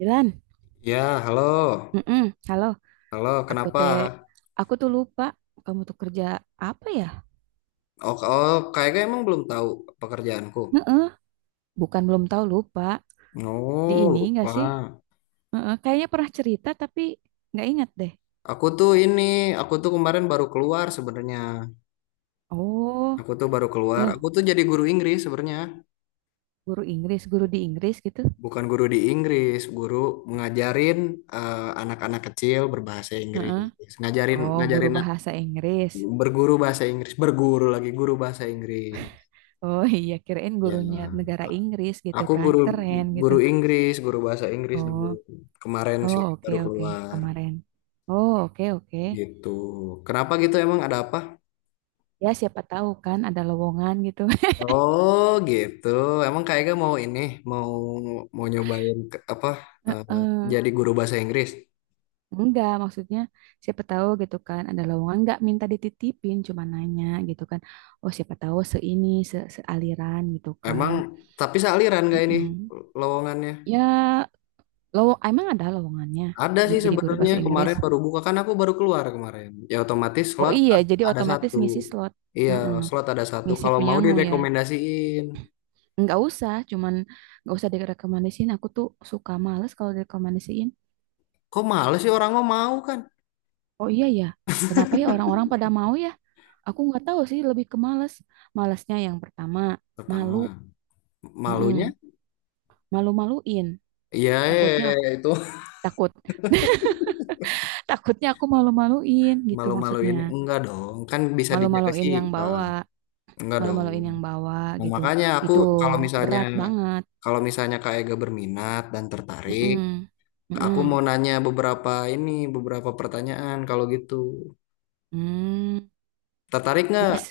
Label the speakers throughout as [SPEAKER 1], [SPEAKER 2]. [SPEAKER 1] Dilan,
[SPEAKER 2] Ya, halo.
[SPEAKER 1] mm halo.
[SPEAKER 2] Halo,
[SPEAKER 1] Aku
[SPEAKER 2] kenapa?
[SPEAKER 1] teh, aku tuh lupa, kamu tuh kerja apa ya?
[SPEAKER 2] Oh, kayaknya emang belum tahu pekerjaanku.
[SPEAKER 1] Heeh, bukan belum tahu, lupa. Di
[SPEAKER 2] Oh,
[SPEAKER 1] ini nggak sih?
[SPEAKER 2] lupa.
[SPEAKER 1] Heeh, kayaknya pernah cerita tapi nggak ingat deh.
[SPEAKER 2] Aku tuh ini, aku tuh kemarin baru keluar sebenarnya.
[SPEAKER 1] Oh,
[SPEAKER 2] Aku tuh baru keluar. Aku
[SPEAKER 1] loh,
[SPEAKER 2] tuh jadi guru Inggris sebenarnya.
[SPEAKER 1] guru Inggris, guru di Inggris gitu.
[SPEAKER 2] Bukan guru di Inggris, guru ngajarin anak-anak kecil berbahasa Inggris.
[SPEAKER 1] Heeh.
[SPEAKER 2] Ngajarin
[SPEAKER 1] Oh, guru
[SPEAKER 2] ngajarin
[SPEAKER 1] bahasa Inggris.
[SPEAKER 2] berguru bahasa Inggris, berguru lagi guru bahasa Inggris.
[SPEAKER 1] Oh, iya, kirain
[SPEAKER 2] Ya.
[SPEAKER 1] gurunya negara Inggris gitu
[SPEAKER 2] Aku
[SPEAKER 1] kan,
[SPEAKER 2] guru
[SPEAKER 1] keren gitu.
[SPEAKER 2] guru Inggris, guru bahasa Inggris dulu.
[SPEAKER 1] Oh,
[SPEAKER 2] Kemarin
[SPEAKER 1] oh,
[SPEAKER 2] sih
[SPEAKER 1] oke
[SPEAKER 2] baru
[SPEAKER 1] oke
[SPEAKER 2] keluar
[SPEAKER 1] kemarin. Oh, oke oke.
[SPEAKER 2] gitu. Kenapa gitu emang ada apa?
[SPEAKER 1] Ya, siapa tahu kan ada lowongan gitu.
[SPEAKER 2] Oh, gitu. Emang kayaknya mau mau nyobain eh,
[SPEAKER 1] Heeh.
[SPEAKER 2] jadi guru bahasa Inggris.
[SPEAKER 1] Enggak, maksudnya siapa tahu gitu kan ada lowongan, enggak minta dititipin, cuma nanya gitu kan. Oh, siapa tahu seini se sealiran gitu
[SPEAKER 2] Emang
[SPEAKER 1] kan.
[SPEAKER 2] tapi sealiran gak ini
[SPEAKER 1] Mm-mm.
[SPEAKER 2] lowongannya?
[SPEAKER 1] Ya, lowong emang ada lowongannya,
[SPEAKER 2] Ada sih
[SPEAKER 1] jadi guru
[SPEAKER 2] sebenarnya
[SPEAKER 1] bahasa Inggris.
[SPEAKER 2] kemarin baru buka kan aku baru keluar kemarin. Ya otomatis
[SPEAKER 1] Oh
[SPEAKER 2] slot
[SPEAKER 1] iya, jadi
[SPEAKER 2] ada
[SPEAKER 1] otomatis
[SPEAKER 2] satu.
[SPEAKER 1] ngisi slot.
[SPEAKER 2] Iya,
[SPEAKER 1] Mm-mm.
[SPEAKER 2] slot ada satu.
[SPEAKER 1] Ngisi
[SPEAKER 2] Kalau mau
[SPEAKER 1] punyamu ya.
[SPEAKER 2] direkomendasiin.
[SPEAKER 1] Enggak usah, cuman enggak usah direkomendasiin. Aku tuh suka males kalau direkomendasiin.
[SPEAKER 2] Kok males sih orang mau mau kan?
[SPEAKER 1] Oh iya ya. Kenapa ya orang-orang pada mau ya? Aku nggak tahu sih, lebih ke males. Malesnya yang pertama, malu.
[SPEAKER 2] Pertama. Malunya?
[SPEAKER 1] Mm-mm. Malu-maluin.
[SPEAKER 2] Iya, iya, iya,
[SPEAKER 1] Takutnya
[SPEAKER 2] iya,
[SPEAKER 1] aku
[SPEAKER 2] iya, itu
[SPEAKER 1] takut. Takutnya aku malu-maluin gitu
[SPEAKER 2] malu-maluin.
[SPEAKER 1] maksudnya.
[SPEAKER 2] Enggak dong, kan bisa dijaga
[SPEAKER 1] Malu-maluin
[SPEAKER 2] sih.
[SPEAKER 1] yang
[SPEAKER 2] Nah,
[SPEAKER 1] bawa,
[SPEAKER 2] enggak dong.
[SPEAKER 1] malu-maluin yang bawa
[SPEAKER 2] Nah,
[SPEAKER 1] gitu.
[SPEAKER 2] makanya aku
[SPEAKER 1] Itu
[SPEAKER 2] kalau misalnya
[SPEAKER 1] berat banget.
[SPEAKER 2] kalau misalnya Kak Ega berminat dan tertarik,
[SPEAKER 1] Mm-mm.
[SPEAKER 2] aku mau
[SPEAKER 1] Mm-mm.
[SPEAKER 2] nanya beberapa pertanyaan kalau gitu.
[SPEAKER 1] Hmm.
[SPEAKER 2] Tertarik
[SPEAKER 1] Dites.
[SPEAKER 2] nggak?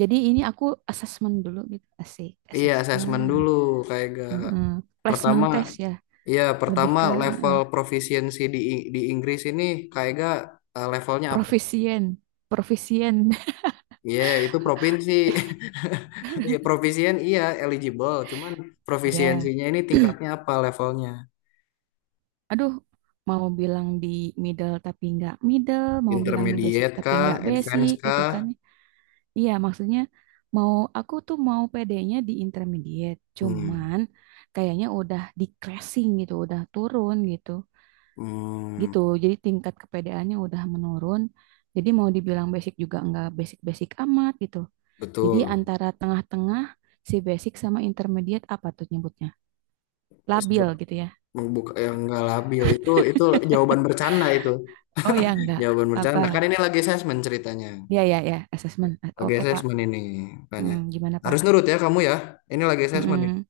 [SPEAKER 1] Jadi ini aku assessment dulu gitu. Asik,
[SPEAKER 2] Iya, assessment
[SPEAKER 1] assessment.
[SPEAKER 2] dulu Kak Ega.
[SPEAKER 1] Mm-mm. Placement
[SPEAKER 2] Pertama,
[SPEAKER 1] test ya.
[SPEAKER 2] iya
[SPEAKER 1] Lebih
[SPEAKER 2] pertama
[SPEAKER 1] ke
[SPEAKER 2] level
[SPEAKER 1] eh,
[SPEAKER 2] proficiency di Inggris ini Kak Ega, levelnya apa?
[SPEAKER 1] profisien. Profisien.
[SPEAKER 2] Iya, itu provinsi. Ya, provisien iya eligible, cuman
[SPEAKER 1] Iya.
[SPEAKER 2] provisiensinya ini tingkatnya apa levelnya?
[SPEAKER 1] Aduh, mau bilang di middle tapi nggak middle, mau bilang di basic
[SPEAKER 2] Intermediate
[SPEAKER 1] tapi
[SPEAKER 2] kah,
[SPEAKER 1] nggak
[SPEAKER 2] advance
[SPEAKER 1] basic gitu kan.
[SPEAKER 2] kah?
[SPEAKER 1] Iya, maksudnya mau aku tuh mau PD-nya di intermediate,
[SPEAKER 2] Hmm.
[SPEAKER 1] cuman kayaknya udah decreasing gitu, udah turun gitu.
[SPEAKER 2] Hmm,
[SPEAKER 1] Gitu. Jadi tingkat kepedeannya udah menurun. Jadi mau dibilang basic juga nggak basic-basic amat gitu. Jadi
[SPEAKER 2] betul.
[SPEAKER 1] antara tengah-tengah, si basic sama intermediate, apa tuh nyebutnya? Labil
[SPEAKER 2] Sebut
[SPEAKER 1] gitu ya.
[SPEAKER 2] buka yang nggak labil itu jawaban bercanda itu.
[SPEAKER 1] Oh ya, enggak.
[SPEAKER 2] Jawaban bercanda. Kan
[SPEAKER 1] Apa?
[SPEAKER 2] ini lagi assessment ceritanya.
[SPEAKER 1] Ya, ya, ya, assessment.
[SPEAKER 2] Lagi
[SPEAKER 1] Oke, Pak.
[SPEAKER 2] assessment ini
[SPEAKER 1] Hmm,
[SPEAKER 2] banyak.
[SPEAKER 1] gimana Pak?
[SPEAKER 2] Harus nurut ya kamu ya. Ini lagi assessment nih.
[SPEAKER 1] Hmm,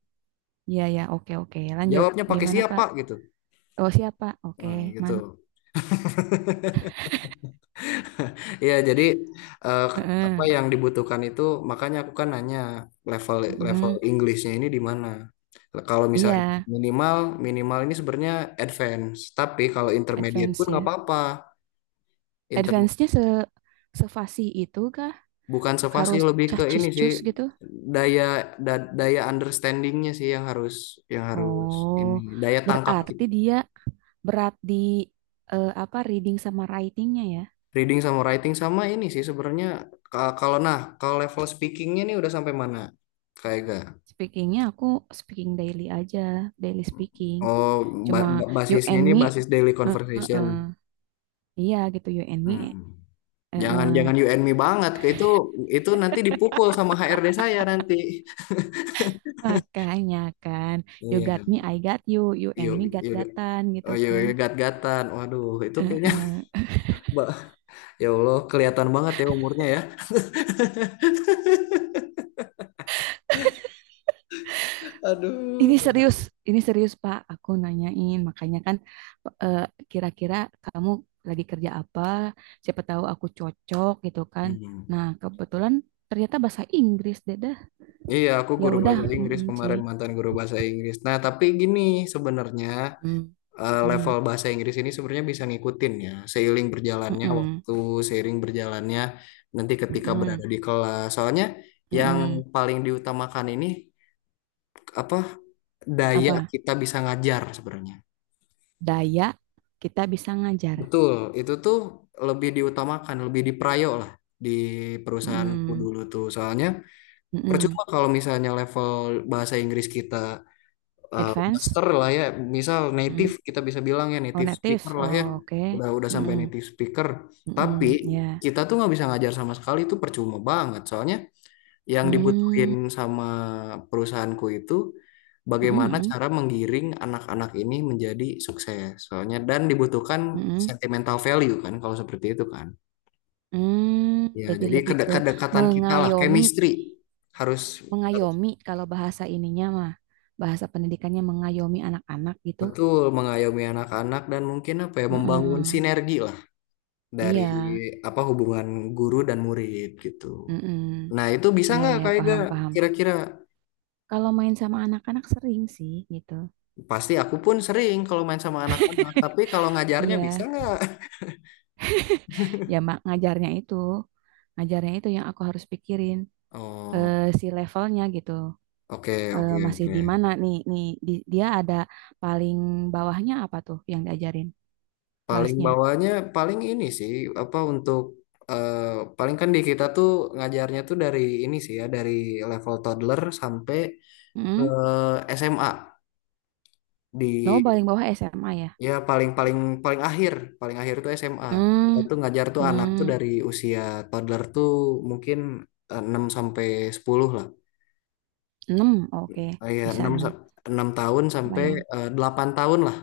[SPEAKER 1] ya ya, oke oke. Lanjut.
[SPEAKER 2] Jawabnya pakai
[SPEAKER 1] Gimana Pak?
[SPEAKER 2] siapa gitu.
[SPEAKER 1] Oh siapa? Oke,
[SPEAKER 2] Hmm, gitu.
[SPEAKER 1] man.
[SPEAKER 2] Iya, jadi eh, apa
[SPEAKER 1] Heeh.
[SPEAKER 2] yang dibutuhkan itu makanya aku kan nanya level level
[SPEAKER 1] Mm,
[SPEAKER 2] Inggrisnya ini di mana. Kalau
[SPEAKER 1] iya,
[SPEAKER 2] misalnya minimal minimal ini sebenarnya advance, tapi kalau intermediate pun
[SPEAKER 1] advance
[SPEAKER 2] nggak
[SPEAKER 1] ya.
[SPEAKER 2] apa-apa. Inter
[SPEAKER 1] Advance-nya sefasih itu kah?
[SPEAKER 2] bukan sevasi,
[SPEAKER 1] Harus
[SPEAKER 2] lebih ke ini sih,
[SPEAKER 1] cacis-cus gitu?
[SPEAKER 2] daya daya understandingnya sih yang harus, yang harus
[SPEAKER 1] Oh,
[SPEAKER 2] ini daya tangkap
[SPEAKER 1] berarti dia berat di apa, reading sama writing-nya ya.
[SPEAKER 2] reading sama writing sama ini sih sebenarnya. Nah, kalau level speakingnya ini udah sampai mana? Kayak Ega?
[SPEAKER 1] Speaking-nya aku speaking daily aja, daily speaking.
[SPEAKER 2] Oh,
[SPEAKER 1] Cuma you
[SPEAKER 2] basisnya
[SPEAKER 1] and
[SPEAKER 2] ini
[SPEAKER 1] me,
[SPEAKER 2] basis daily
[SPEAKER 1] eh, eh,
[SPEAKER 2] conversation.
[SPEAKER 1] eh. Iya gitu you and me.
[SPEAKER 2] Hmm.
[SPEAKER 1] eh, eh.
[SPEAKER 2] Jangan jangan you and me banget, ke itu nanti dipukul sama HRD saya nanti.
[SPEAKER 1] Makanya kan, you got
[SPEAKER 2] Iya,
[SPEAKER 1] me, I got you, you
[SPEAKER 2] you
[SPEAKER 1] and me
[SPEAKER 2] you
[SPEAKER 1] gat-gatan gitu
[SPEAKER 2] oh you,
[SPEAKER 1] kan.
[SPEAKER 2] you gat-gatan. Waduh, itu
[SPEAKER 1] Eh,
[SPEAKER 2] kayaknya
[SPEAKER 1] eh.
[SPEAKER 2] Mbak, ya Allah kelihatan banget ya umurnya ya. Aduh.
[SPEAKER 1] Ini serius, ini serius Pak, aku nanyain. Makanya kan eh, kira-kira kamu lagi kerja apa, siapa tahu aku cocok gitu kan.
[SPEAKER 2] Hmm.
[SPEAKER 1] Nah, kebetulan ternyata bahasa Inggris deh dah.
[SPEAKER 2] Iya, aku
[SPEAKER 1] Ya
[SPEAKER 2] guru
[SPEAKER 1] udah,
[SPEAKER 2] bahasa Inggris
[SPEAKER 1] mm-mm sih.
[SPEAKER 2] kemarin, mantan guru bahasa Inggris. Nah, tapi gini sebenarnya,
[SPEAKER 1] Mm,
[SPEAKER 2] level
[SPEAKER 1] mm,
[SPEAKER 2] bahasa Inggris ini sebenarnya bisa ngikutin ya, seiring berjalannya
[SPEAKER 1] mm-mm,
[SPEAKER 2] waktu, seiring berjalannya nanti ketika
[SPEAKER 1] mm-mm,
[SPEAKER 2] berada di kelas. Soalnya yang
[SPEAKER 1] mm-mm.
[SPEAKER 2] paling diutamakan ini apa, daya
[SPEAKER 1] Apa?
[SPEAKER 2] kita bisa ngajar sebenarnya.
[SPEAKER 1] Daya kita bisa ngajar.
[SPEAKER 2] Betul, itu tuh lebih diutamakan, lebih diprayo lah di perusahaanku
[SPEAKER 1] Mm,
[SPEAKER 2] dulu tuh. Soalnya
[SPEAKER 1] mm-mm.
[SPEAKER 2] percuma kalau misalnya level bahasa Inggris kita,
[SPEAKER 1] Advance?
[SPEAKER 2] master lah ya, misal
[SPEAKER 1] Mm.
[SPEAKER 2] native, kita bisa bilang ya
[SPEAKER 1] Oh,
[SPEAKER 2] native speaker
[SPEAKER 1] native.
[SPEAKER 2] lah ya,
[SPEAKER 1] Oh, oke.
[SPEAKER 2] udah sampai
[SPEAKER 1] Mm-mm,
[SPEAKER 2] native speaker. Tapi
[SPEAKER 1] mm-mm, ya.
[SPEAKER 2] kita tuh nggak bisa ngajar sama sekali, itu percuma banget. Soalnya yang dibutuhin
[SPEAKER 1] Hmm,
[SPEAKER 2] sama perusahaanku itu bagaimana
[SPEAKER 1] mm-mm,
[SPEAKER 2] cara menggiring anak-anak ini menjadi sukses. Soalnya dan dibutuhkan
[SPEAKER 1] mm-mm.
[SPEAKER 2] sentimental value kan kalau seperti itu kan.
[SPEAKER 1] mm
[SPEAKER 2] Ya,
[SPEAKER 1] Jadi
[SPEAKER 2] jadi
[SPEAKER 1] lebih ke
[SPEAKER 2] kedekatan kita lah,
[SPEAKER 1] mengayomi,
[SPEAKER 2] chemistry harus, harus
[SPEAKER 1] mengayomi kalau bahasa ininya mah, bahasa pendidikannya mengayomi anak-anak gitu.
[SPEAKER 2] betul mengayomi anak-anak dan mungkin apa ya membangun
[SPEAKER 1] Mm-mm,
[SPEAKER 2] sinergi lah, dari
[SPEAKER 1] iya,
[SPEAKER 2] apa hubungan guru dan murid gitu.
[SPEAKER 1] mm-mm,
[SPEAKER 2] Nah, itu bisa
[SPEAKER 1] iya,
[SPEAKER 2] nggak
[SPEAKER 1] iya,
[SPEAKER 2] kayak
[SPEAKER 1] paham,
[SPEAKER 2] gak
[SPEAKER 1] paham.
[SPEAKER 2] kira-kira?
[SPEAKER 1] Kalau main sama anak-anak sering sih gitu.
[SPEAKER 2] Pasti aku pun sering kalau main sama anak-anak, tapi kalau ngajarnya bisa
[SPEAKER 1] Iya,
[SPEAKER 2] nggak?
[SPEAKER 1] ya mak ngajarnya itu yang aku harus pikirin
[SPEAKER 2] Oh,
[SPEAKER 1] si levelnya gitu.
[SPEAKER 2] oke, oke,
[SPEAKER 1] Masih
[SPEAKER 2] oke.
[SPEAKER 1] di mana nih, dia ada paling bawahnya apa tuh yang diajarin
[SPEAKER 2] Paling
[SPEAKER 1] kelasnya?
[SPEAKER 2] bawahnya paling ini sih, apa, untuk, eh, paling kan di kita tuh ngajarnya tuh dari ini sih ya, dari level toddler sampai ke
[SPEAKER 1] Hmm?
[SPEAKER 2] SMA
[SPEAKER 1] No,
[SPEAKER 2] di
[SPEAKER 1] paling bawah SMA ya.
[SPEAKER 2] Ya paling paling paling akhir, paling akhir tuh SMA. Kita
[SPEAKER 1] Hmm,
[SPEAKER 2] tuh ngajar tuh anak tuh
[SPEAKER 1] hmm.
[SPEAKER 2] dari usia toddler tuh mungkin, 6 sampai 10 lah.
[SPEAKER 1] 6, oke,
[SPEAKER 2] Ya
[SPEAKER 1] bisa enam.
[SPEAKER 2] 6 tahun sampai,
[SPEAKER 1] Bayang.
[SPEAKER 2] 8 tahun lah.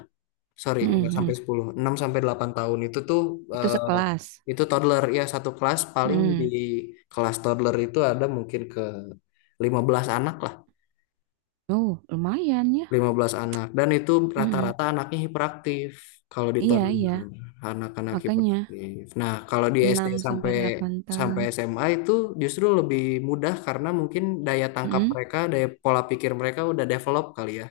[SPEAKER 2] Sorry, nggak
[SPEAKER 1] Hmm, hmm.
[SPEAKER 2] sampai sepuluh, 6 sampai 8 tahun itu tuh,
[SPEAKER 1] Itu
[SPEAKER 2] eh,
[SPEAKER 1] sekelas.
[SPEAKER 2] itu toddler ya, satu kelas paling di
[SPEAKER 1] Hmm.
[SPEAKER 2] kelas toddler itu ada mungkin ke 15 anak lah.
[SPEAKER 1] Oh lumayan ya.
[SPEAKER 2] Lima belas anak dan itu
[SPEAKER 1] Hmm.
[SPEAKER 2] rata-rata anaknya hiperaktif, kalau di
[SPEAKER 1] Iya,
[SPEAKER 2] tahun
[SPEAKER 1] iya,
[SPEAKER 2] anak-anak
[SPEAKER 1] makanya
[SPEAKER 2] hiperaktif. Nah, kalau di SD
[SPEAKER 1] enam sampai
[SPEAKER 2] sampai
[SPEAKER 1] delapan tahun
[SPEAKER 2] sampai SMA itu justru lebih mudah karena mungkin daya tangkap
[SPEAKER 1] Hmm.
[SPEAKER 2] mereka, daya pola pikir mereka udah develop kali ya.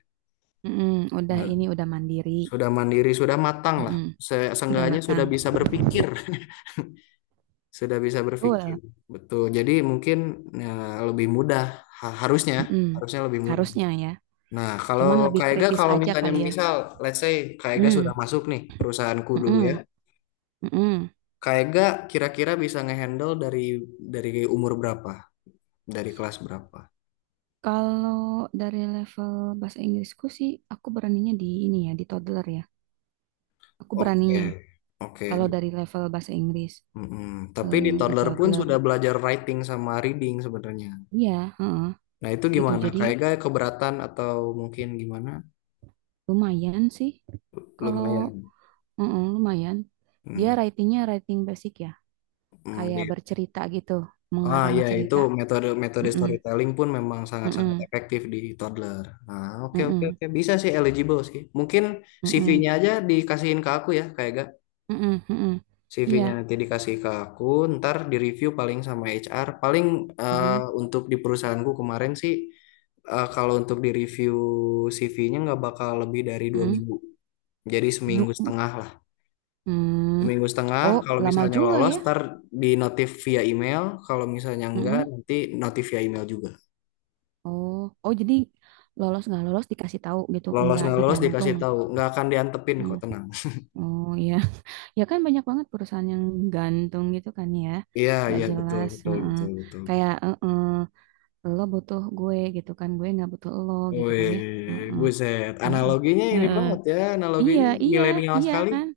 [SPEAKER 1] Hmm. Udah
[SPEAKER 2] Nah,
[SPEAKER 1] ini, udah mandiri.
[SPEAKER 2] sudah mandiri, sudah matang lah.
[SPEAKER 1] Hmm. Udah
[SPEAKER 2] Seenggaknya sudah
[SPEAKER 1] matang.
[SPEAKER 2] bisa berpikir, sudah bisa berpikir.
[SPEAKER 1] Betul.
[SPEAKER 2] Betul. Jadi mungkin ya, lebih mudah, harusnya,
[SPEAKER 1] Hmm. Hmm.
[SPEAKER 2] harusnya lebih mudah.
[SPEAKER 1] Harusnya ya.
[SPEAKER 2] Nah, kalau
[SPEAKER 1] Cuman lebih
[SPEAKER 2] Kak Ega,
[SPEAKER 1] kritis
[SPEAKER 2] kalau
[SPEAKER 1] aja
[SPEAKER 2] misalnya
[SPEAKER 1] kali ya.
[SPEAKER 2] misal, let's say Kak Ega sudah
[SPEAKER 1] Hmm,
[SPEAKER 2] masuk nih perusahaanku dulu ya.
[SPEAKER 1] mm-mm, mm-mm.
[SPEAKER 2] Kak Ega kira-kira bisa ngehandle dari, dari umur berapa? Dari kelas berapa?
[SPEAKER 1] Kalau dari level bahasa Inggrisku sih, aku beraninya di ini ya, di toddler ya. Aku beraninya.
[SPEAKER 2] Oke, oke.
[SPEAKER 1] Kalau dari level bahasa Inggris,
[SPEAKER 2] Mm-mm. Tapi di
[SPEAKER 1] di
[SPEAKER 2] toddler pun
[SPEAKER 1] toddler.
[SPEAKER 2] sudah belajar writing sama reading sebenarnya.
[SPEAKER 1] Iya, heeh,
[SPEAKER 2] Nah, itu
[SPEAKER 1] gitu.
[SPEAKER 2] gimana?
[SPEAKER 1] Jadi
[SPEAKER 2] Kak Ega keberatan atau mungkin gimana?
[SPEAKER 1] lumayan sih. Kalau
[SPEAKER 2] Lumayan.
[SPEAKER 1] heeh, lumayan. Dia
[SPEAKER 2] Mm,
[SPEAKER 1] writingnya writing basic ya.
[SPEAKER 2] mm, di
[SPEAKER 1] Kayak bercerita gitu.
[SPEAKER 2] Ah
[SPEAKER 1] Mengarang
[SPEAKER 2] ya, itu
[SPEAKER 1] cerita.
[SPEAKER 2] metode,
[SPEAKER 1] Mm-mm,
[SPEAKER 2] storytelling pun memang sangat-sangat
[SPEAKER 1] mm-mm,
[SPEAKER 2] efektif di toddler. Ah, oke, oke,
[SPEAKER 1] mm-mm,
[SPEAKER 2] oke, bisa sih, eligible sih. Mungkin
[SPEAKER 1] mm-mm,
[SPEAKER 2] CV-nya aja dikasihin ke aku ya kayak gak,
[SPEAKER 1] mm-mm, mm-mm. Iya.
[SPEAKER 2] CV-nya nanti dikasih ke aku, ntar di review paling sama HR. Paling, eh,
[SPEAKER 1] Mm-mm,
[SPEAKER 2] untuk di perusahaanku kemarin sih, kalau untuk di review CV-nya nggak bakal lebih dari dua
[SPEAKER 1] mm-mm.
[SPEAKER 2] minggu. Jadi seminggu
[SPEAKER 1] Du-
[SPEAKER 2] setengah lah.
[SPEAKER 1] Hmm.
[SPEAKER 2] Seminggu setengah
[SPEAKER 1] Oh,
[SPEAKER 2] kalau
[SPEAKER 1] lama
[SPEAKER 2] misalnya
[SPEAKER 1] juga
[SPEAKER 2] lolos
[SPEAKER 1] ya.
[SPEAKER 2] ntar di notif via email. Kalau misalnya enggak
[SPEAKER 1] Mm-mm.
[SPEAKER 2] nanti notif via email juga.
[SPEAKER 1] Oh, oh, jadi lolos nggak lolos dikasih tahu gitu,
[SPEAKER 2] Lolos
[SPEAKER 1] nggak
[SPEAKER 2] nggak lolos dikasih
[SPEAKER 1] digantung.
[SPEAKER 2] tahu, nggak akan diantepin
[SPEAKER 1] Mm.
[SPEAKER 2] kok, tenang.
[SPEAKER 1] Oh iya, ya kan banyak banget perusahaan yang gantung gitu kan ya,
[SPEAKER 2] Iya,
[SPEAKER 1] nggak
[SPEAKER 2] iya, betul,
[SPEAKER 1] jelas.
[SPEAKER 2] betul,
[SPEAKER 1] Heeh.
[SPEAKER 2] betul, betul.
[SPEAKER 1] Kayak heeh, lo butuh gue gitu kan, gue nggak butuh lo gitu kan ya.
[SPEAKER 2] Wih,
[SPEAKER 1] Heeh.
[SPEAKER 2] buset.
[SPEAKER 1] Heeh.
[SPEAKER 2] Analoginya ini
[SPEAKER 1] Heeh.
[SPEAKER 2] banget ya,
[SPEAKER 1] Iya,
[SPEAKER 2] analoginya
[SPEAKER 1] iya,
[SPEAKER 2] milenial
[SPEAKER 1] iya
[SPEAKER 2] sekali.
[SPEAKER 1] kan.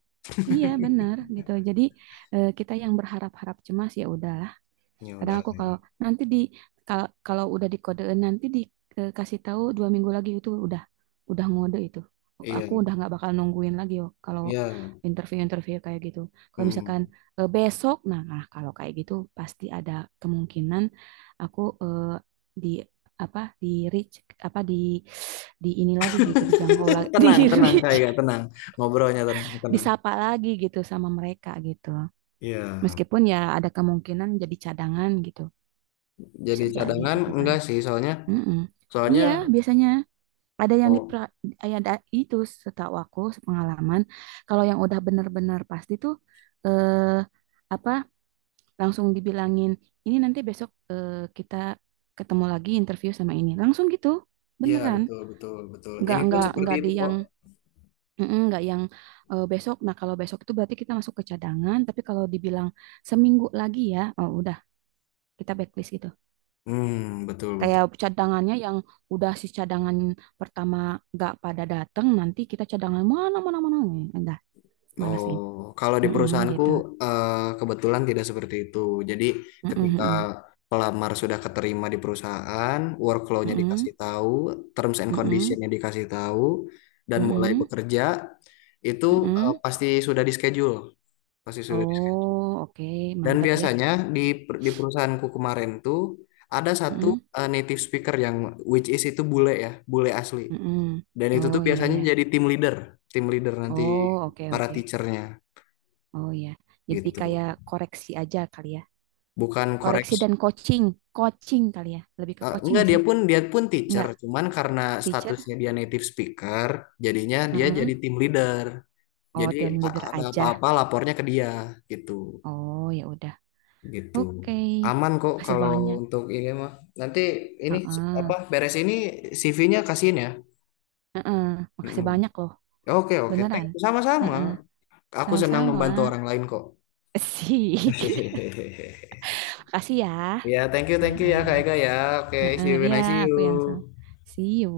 [SPEAKER 1] Iya benar gitu. Jadi kita yang berharap-harap cemas ya udah.
[SPEAKER 2] Ya udah
[SPEAKER 1] Kadang aku
[SPEAKER 2] kayak.
[SPEAKER 1] kalau nanti di kalau udah dikodein nanti dikasih tahu 2 minggu lagi itu udah, ngode itu, aku
[SPEAKER 2] Iya,
[SPEAKER 1] udah nggak bakal nungguin lagi yo. Kalau
[SPEAKER 2] iya.
[SPEAKER 1] interview-interview kayak gitu, kalau
[SPEAKER 2] Mm-mm.
[SPEAKER 1] misalkan besok, nah, nah, kalau kayak gitu pasti ada kemungkinan aku di apa, di reach, apa di ini lagi gitu, dijangkau lagi, di
[SPEAKER 2] Tenang, tenang,
[SPEAKER 1] reach,
[SPEAKER 2] kayak tenang. Ngobrolnya tenang, tenang.
[SPEAKER 1] disapa lagi gitu sama mereka gitu,
[SPEAKER 2] Iya.
[SPEAKER 1] meskipun ya ada kemungkinan jadi cadangan gitu,
[SPEAKER 2] Jadi
[SPEAKER 1] bisa jadi
[SPEAKER 2] cadangan
[SPEAKER 1] gitu kan.
[SPEAKER 2] enggak sih, soalnya,
[SPEAKER 1] Mm-mm.
[SPEAKER 2] soalnya
[SPEAKER 1] Iya, biasanya ada yang di,
[SPEAKER 2] oh
[SPEAKER 1] ada itu, setahu aku pengalaman. Kalau yang udah bener-bener pasti tuh eh, apa langsung dibilangin, ini nanti besok kita ketemu lagi interview sama ini. Langsung gitu.
[SPEAKER 2] iya,
[SPEAKER 1] Beneran.
[SPEAKER 2] betul, betul, betul. Ini pun seperti
[SPEAKER 1] Nggak
[SPEAKER 2] itu
[SPEAKER 1] di
[SPEAKER 2] kok.
[SPEAKER 1] yang, mm-mm, nggak yang besok. Nah, kalau besok itu berarti kita masuk ke cadangan, tapi kalau dibilang 1 minggu lagi ya, oh udah kita backlist gitu.
[SPEAKER 2] Hmm, betul,
[SPEAKER 1] Kayak
[SPEAKER 2] betul.
[SPEAKER 1] cadangannya yang udah si cadangan pertama nggak pada datang, nanti kita cadangan mana mana mana nih, udah balesin.
[SPEAKER 2] Oh, kalau di
[SPEAKER 1] Mm-mm,
[SPEAKER 2] perusahaanku,
[SPEAKER 1] gitu.
[SPEAKER 2] eh, kebetulan tidak seperti itu. Jadi
[SPEAKER 1] Mm-mm,
[SPEAKER 2] ketika
[SPEAKER 1] mm-mm,
[SPEAKER 2] pelamar sudah keterima di perusahaan, workflow-nya
[SPEAKER 1] mm-mm,
[SPEAKER 2] dikasih tahu, terms and
[SPEAKER 1] mm-mm,
[SPEAKER 2] condition-nya dikasih tahu, dan mulai
[SPEAKER 1] mm-mm,
[SPEAKER 2] bekerja itu,
[SPEAKER 1] mm-mm.
[SPEAKER 2] pasti sudah di schedule, pasti sudah di schedule.
[SPEAKER 1] Oh, oke,
[SPEAKER 2] Dan
[SPEAKER 1] mantap ya.
[SPEAKER 2] biasanya di perusahaanku kemarin tuh ada satu,
[SPEAKER 1] Mm-mm,
[SPEAKER 2] native speaker yang, which is, itu bule ya, bule asli.
[SPEAKER 1] mm-mm.
[SPEAKER 2] Dan itu tuh
[SPEAKER 1] Oh iya
[SPEAKER 2] biasanya
[SPEAKER 1] ya.
[SPEAKER 2] jadi team leader nanti
[SPEAKER 1] Oh oke
[SPEAKER 2] para
[SPEAKER 1] oke.
[SPEAKER 2] teachernya
[SPEAKER 1] Oh iya. Jadi
[SPEAKER 2] gitu.
[SPEAKER 1] kayak koreksi aja kali ya.
[SPEAKER 2] Bukan
[SPEAKER 1] Koreksi
[SPEAKER 2] koreksi.
[SPEAKER 1] dan coaching, coaching kali ya. Lebih ke
[SPEAKER 2] Eh,
[SPEAKER 1] coaching
[SPEAKER 2] enggak,
[SPEAKER 1] nggak
[SPEAKER 2] dia
[SPEAKER 1] sih?
[SPEAKER 2] pun dia pun teacher
[SPEAKER 1] Nggak,
[SPEAKER 2] cuman karena
[SPEAKER 1] teacher.
[SPEAKER 2] statusnya dia native speaker jadinya dia
[SPEAKER 1] Mm-mm.
[SPEAKER 2] jadi team leader,
[SPEAKER 1] Oh,
[SPEAKER 2] jadi
[SPEAKER 1] team leader
[SPEAKER 2] ada
[SPEAKER 1] aja.
[SPEAKER 2] apa-apa lapornya ke dia, gitu,
[SPEAKER 1] Oh, ya udah.
[SPEAKER 2] gitu,
[SPEAKER 1] Oke,
[SPEAKER 2] aman kok
[SPEAKER 1] makasih
[SPEAKER 2] kalau
[SPEAKER 1] banyak.
[SPEAKER 2] untuk ini mah. Nanti ini
[SPEAKER 1] Heeh.
[SPEAKER 2] apa, beres ini CV-nya kasihin ya.
[SPEAKER 1] Heeh. Makasih
[SPEAKER 2] Mm-mm.
[SPEAKER 1] banyak loh.
[SPEAKER 2] Oke, oke, thank
[SPEAKER 1] Beneran.
[SPEAKER 2] you, sama-sama,
[SPEAKER 1] Heeh.
[SPEAKER 2] aku senang
[SPEAKER 1] Sama-sama.
[SPEAKER 2] membantu orang lain kok.
[SPEAKER 1] Sik. Makasih ya.
[SPEAKER 2] Ya, thank you,
[SPEAKER 1] Heeh.
[SPEAKER 2] ya Kak Ega ya. Oke, see
[SPEAKER 1] Heeh.
[SPEAKER 2] you when
[SPEAKER 1] Ya,
[SPEAKER 2] I see
[SPEAKER 1] aku yang sama.
[SPEAKER 2] you.
[SPEAKER 1] See you.